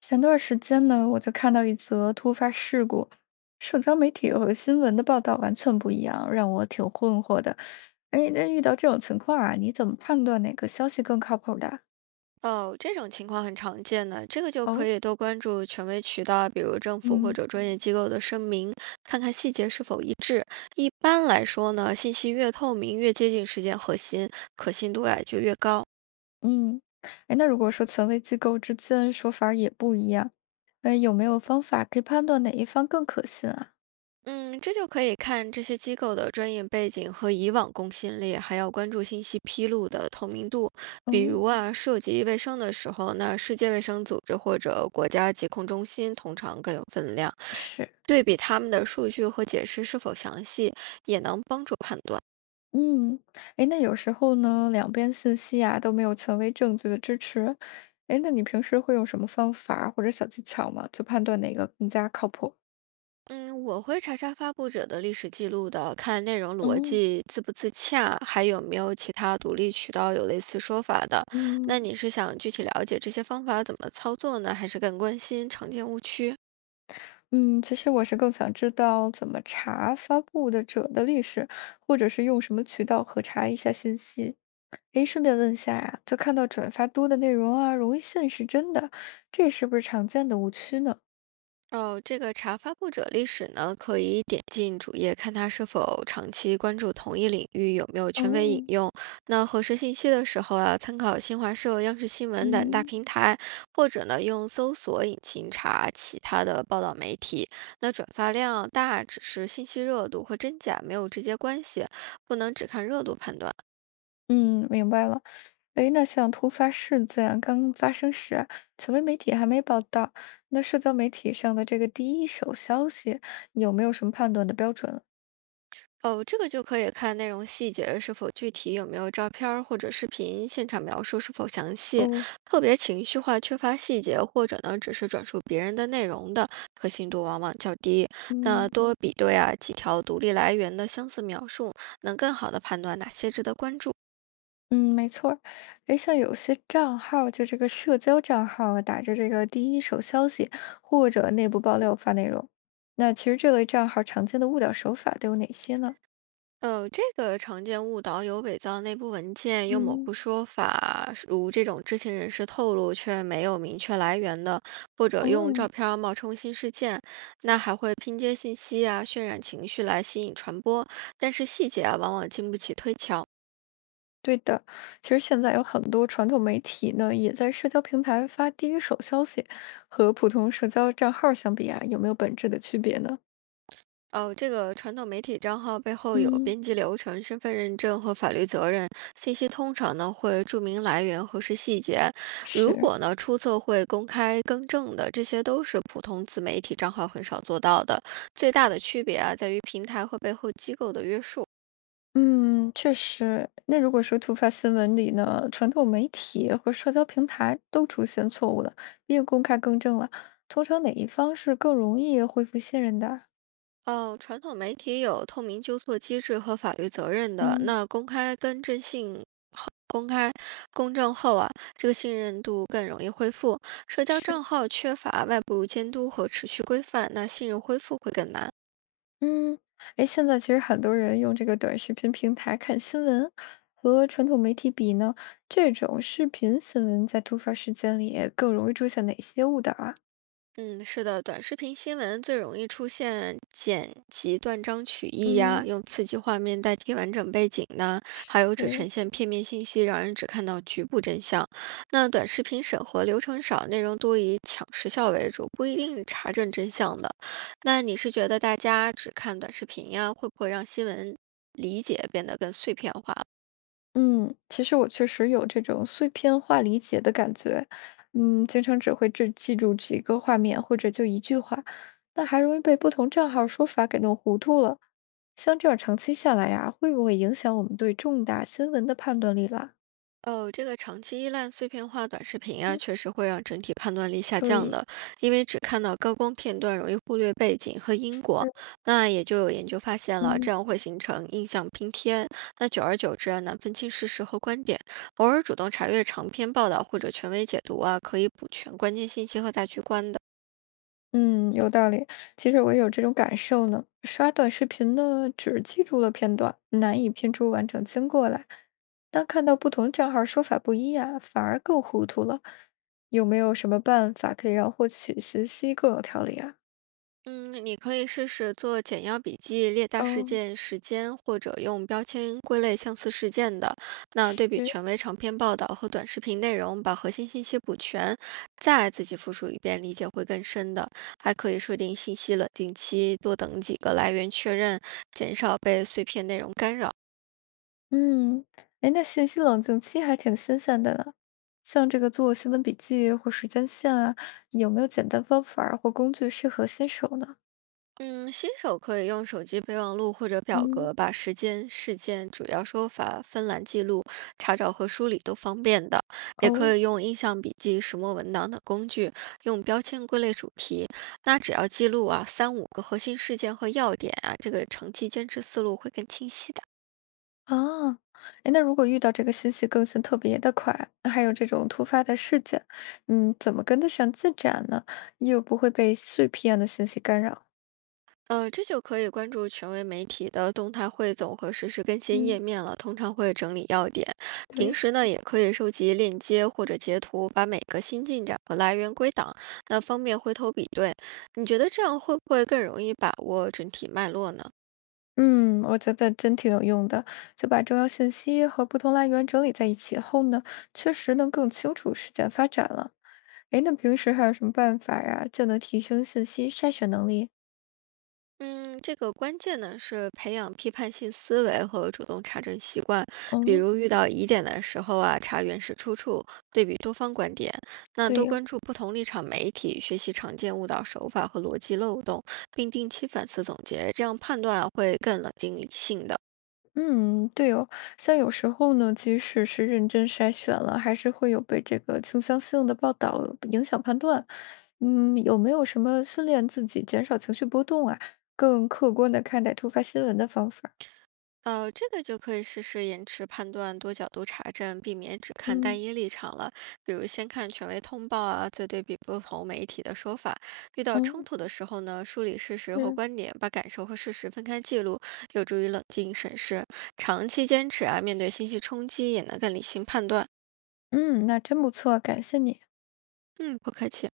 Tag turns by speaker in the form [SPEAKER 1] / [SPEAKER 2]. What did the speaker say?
[SPEAKER 1] 前段时间呢，我就看到一则突发事故，社交媒体和新闻的报道完全不一样，让我挺困惑的。哎，那遇到这种情况啊，你怎么判断哪个消息更靠谱的？
[SPEAKER 2] 哦，这种情况很常见的，这个就可
[SPEAKER 1] 哦，
[SPEAKER 2] 以多关注权威渠道，比如政府或
[SPEAKER 1] 嗯，
[SPEAKER 2] 者专业机构的声明，看看细节是否一致。一般来说呢，信息越透明，越接近事件核心，可信度呀就越高。
[SPEAKER 1] 嗯，哎，那如果说权威机构之间说法儿也不一样，哎，有没有方法可以判断哪一方更可信啊？
[SPEAKER 2] 嗯，这就可以看这些机构的专业背景和以往公信力，还要关注信息披露的透明度。比
[SPEAKER 1] 哦，
[SPEAKER 2] 如啊，涉及卫生的时候，那世界卫生组织或者国家疾控中心通常更有分量。
[SPEAKER 1] 是。
[SPEAKER 2] 对比他们的数据和解释是否详细，也能帮助判断。
[SPEAKER 1] 嗯，哎，那有时候呢，两边信息啊都没有权威证据的支持，哎，那你平时会用什么方法儿或者小技巧吗？就判断哪个更加靠谱？
[SPEAKER 2] 嗯，我会查查发布者的历史记录的，看内容逻
[SPEAKER 1] 哦，
[SPEAKER 2] 辑自不自洽，还有没有其他独立渠道有类似说法的。
[SPEAKER 1] 嗯
[SPEAKER 2] 那你是想具体了解这些方法怎么操作呢，还是更关心常见误区？
[SPEAKER 1] 嗯，其实我是更想知道怎么查发布的者的历史，或者是用什么渠道核查一下信息。哎，顺便问一下呀，就看到转发多的内容啊，容易信是真的，这是不是常见的误区呢？
[SPEAKER 2] 哦，这个查发布者历史呢，可以点进主页看他是否长期关注同一领域，有没有权威引
[SPEAKER 1] 哦，
[SPEAKER 2] 用。那核实信息的时候啊，参考新华社、央视新闻等大
[SPEAKER 1] 嗯。
[SPEAKER 2] 平台，或者呢用搜索引擎查其他的报道媒体。那转发量大只是信息热度和真假没有直接关系，不能只看热度判断。
[SPEAKER 1] 嗯，明白了。诶，那像突发事件刚发生时啊，权威媒体还没报道，那社交媒体上的这个第一手消息，有没有什么判断的标准？
[SPEAKER 2] 哦，这个就可以看内容细节是否具体，有没有照片儿或者视频，现场描述是否详细，
[SPEAKER 1] 哦，
[SPEAKER 2] 特别情绪化、缺乏细节，或者呢只是转述别人的内容的，可信度往往较低。那
[SPEAKER 1] 嗯，
[SPEAKER 2] 多比对啊几条独立来源的相似描述，能更好的判断哪些值得关注。
[SPEAKER 1] 嗯，没错儿。诶，像有些账号，就这个社交账号啊，打着这个第一手消息或者内部爆料发内容，那其实这类账号常见的误导手法都有哪些呢？
[SPEAKER 2] 这个常见误导有伪造内部文件、用模
[SPEAKER 1] 嗯，
[SPEAKER 2] 糊说法，如这种知情人士透露却没有明确来源的，或者用
[SPEAKER 1] 哦，
[SPEAKER 2] 照片儿冒充新事件，那还会拼接信息啊，渲染情绪来吸引传播，但是细节啊，往往经不起推敲。
[SPEAKER 1] 对的，其实现在有很多传统媒体呢，也在社交平台发第一手消息，和普通社交账号相比啊，有没有本质的区别呢？
[SPEAKER 2] 哦，这个传统媒体账号背后有
[SPEAKER 1] 嗯，
[SPEAKER 2] 编辑流程、身份认证和法律责任。信息通常呢会注明来源核实细节。如
[SPEAKER 1] 是，
[SPEAKER 2] 果呢出测会公开更正的，这些都是普通自媒体账号很少做到的。最大的区别啊在于平台和背后机构的约束。
[SPEAKER 1] 嗯，确实。那如果说突发新闻里呢，传统媒体和社交平台都出现错误了，没有公开更正了，通常哪一方是更容易恢复信任的？
[SPEAKER 2] 哦，传统媒体有透明纠错机制和法律责任的，
[SPEAKER 1] 嗯。
[SPEAKER 2] 那公开更正性公开、公正后啊，这个信任度更容易恢复。社交
[SPEAKER 1] 是。
[SPEAKER 2] 账号缺乏外部监督和持续规范，那信任恢复会更难。
[SPEAKER 1] 嗯，哎，现在其实很多人用这个短视频平台看新闻，和传统媒体比呢，这种视频新闻在突发事件里更容易出现哪些误导啊？
[SPEAKER 2] 嗯，是的，短视频新闻最容易出现剪辑断章取义呀，
[SPEAKER 1] 嗯，
[SPEAKER 2] 用刺激画面代替完整背景呢，还有只
[SPEAKER 1] 对，
[SPEAKER 2] 呈现片面信息，让人只看到局部真相。那短视频审核流程少，内容多以抢时效为主，不一定查证真相的。那你是觉得大家只看短视频呀，会不会让新闻理解变得更碎片化？
[SPEAKER 1] 嗯，其实我确实有这种碎片化理解的感觉，嗯，经常只会只记住几个画面或者就一句话，那还容易被不同账号说法给弄糊涂了。像这样长期下来呀，会不会影响我们对重大新闻的判断力啦？
[SPEAKER 2] 哦，这个长期依赖碎片化短视频啊，
[SPEAKER 1] 嗯，
[SPEAKER 2] 确实会让整体判断力下降
[SPEAKER 1] 对，
[SPEAKER 2] 的，因为只看到高光片段，容易忽略背景和因果。那也就有研究发现了，这
[SPEAKER 1] 嗯
[SPEAKER 2] 样会形成印象拼贴，那久而久之啊，难分清事实和观点。偶尔主动查阅长篇报道或者权威解读啊，可以补全关键信息和大局观的。
[SPEAKER 1] 嗯，有道理。其实我也有这种感受呢。刷短视频呢，只记住了片段，难以拼出完整经过来。当看到不同账号说法不一啊，反而更糊涂了。有没有什么办法可以让获取信息更有条理啊？
[SPEAKER 2] 嗯，你可以试试做简要笔记，列大事
[SPEAKER 1] 哦，
[SPEAKER 2] 件、时间，或者用标签归类相似事件的。那对比
[SPEAKER 1] 是，
[SPEAKER 2] 权威长篇报道和短视频内容，把核心信息补全，再自己复述一遍，理解会更深的。还可以设定信息冷静期，多等几个来源确认，减少被碎片内容干扰。
[SPEAKER 1] 嗯，哎，那信息冷静期还挺新鲜的呢。像这个做新闻笔记或时间线啊，有没有简单方法儿或工具适合新手呢？
[SPEAKER 2] 嗯，新手可以用手机备忘录或者表
[SPEAKER 1] 嗯。
[SPEAKER 2] 格把时间、事件、主要说法分栏记录，查找和梳理都方便的。也
[SPEAKER 1] 哦。
[SPEAKER 2] 可以用印象笔记、石墨文档等工具，用标签归类主题。那只要记录啊3-5个核心事件和要点啊，这个长期坚持思路会更清晰的。
[SPEAKER 1] 啊，哎，那如果遇到这个信息更新特别的快，还有这种突发的事件，嗯，怎么跟得上进展呢？又不会被碎片的信息干扰？
[SPEAKER 2] 这就可以关注权威媒体的动态汇总和实时更新页
[SPEAKER 1] 嗯，
[SPEAKER 2] 面了，通常会整理要点。平
[SPEAKER 1] 对，
[SPEAKER 2] 时呢，也可以收集链接或者截图，把每个新进展和来源归档，那方便回头比对。你觉得这样会不会更容易把握整体脉络呢？
[SPEAKER 1] 嗯，我觉得真挺有用的，就把重要信息和不同来源整理在一起后呢，确实能更清楚事件发展了。哎，那平时还有什么办法呀，就能提升信息筛选能力？
[SPEAKER 2] 嗯，这个关键呢是培养批判性思维和主动查证习惯。比
[SPEAKER 1] 哦，
[SPEAKER 2] 如遇到疑点的时候啊，查原始出处，对比多方观点。那
[SPEAKER 1] 对
[SPEAKER 2] 多
[SPEAKER 1] 哟。
[SPEAKER 2] 关注不同立场媒体，学习常见误导手法和逻辑漏洞，并定期反思总结，这样判断啊会更冷静理性的。
[SPEAKER 1] 嗯，对哦，像有时候呢，即使是认真筛选了，还是会有被这个倾向性的报道影响判断。嗯，有没有什么训练自己减少情绪波动啊，更客观的看待突发新闻的方法？
[SPEAKER 2] 这个就可以试试延迟判断、多角度查证，避免只看单
[SPEAKER 1] 嗯。
[SPEAKER 2] 一立场了。比如先看权威通报啊，再对比不同媒体的说法。遇
[SPEAKER 1] 嗯，
[SPEAKER 2] 到冲
[SPEAKER 1] 哦，
[SPEAKER 2] 突的时候呢，梳理事实和
[SPEAKER 1] 是。
[SPEAKER 2] 观点，把感受和事实分开记录，有助于冷静审视。长期坚持啊，面对信息冲击也能更理性判断。
[SPEAKER 1] 嗯，那真不错，感谢你。
[SPEAKER 2] 嗯，不客气。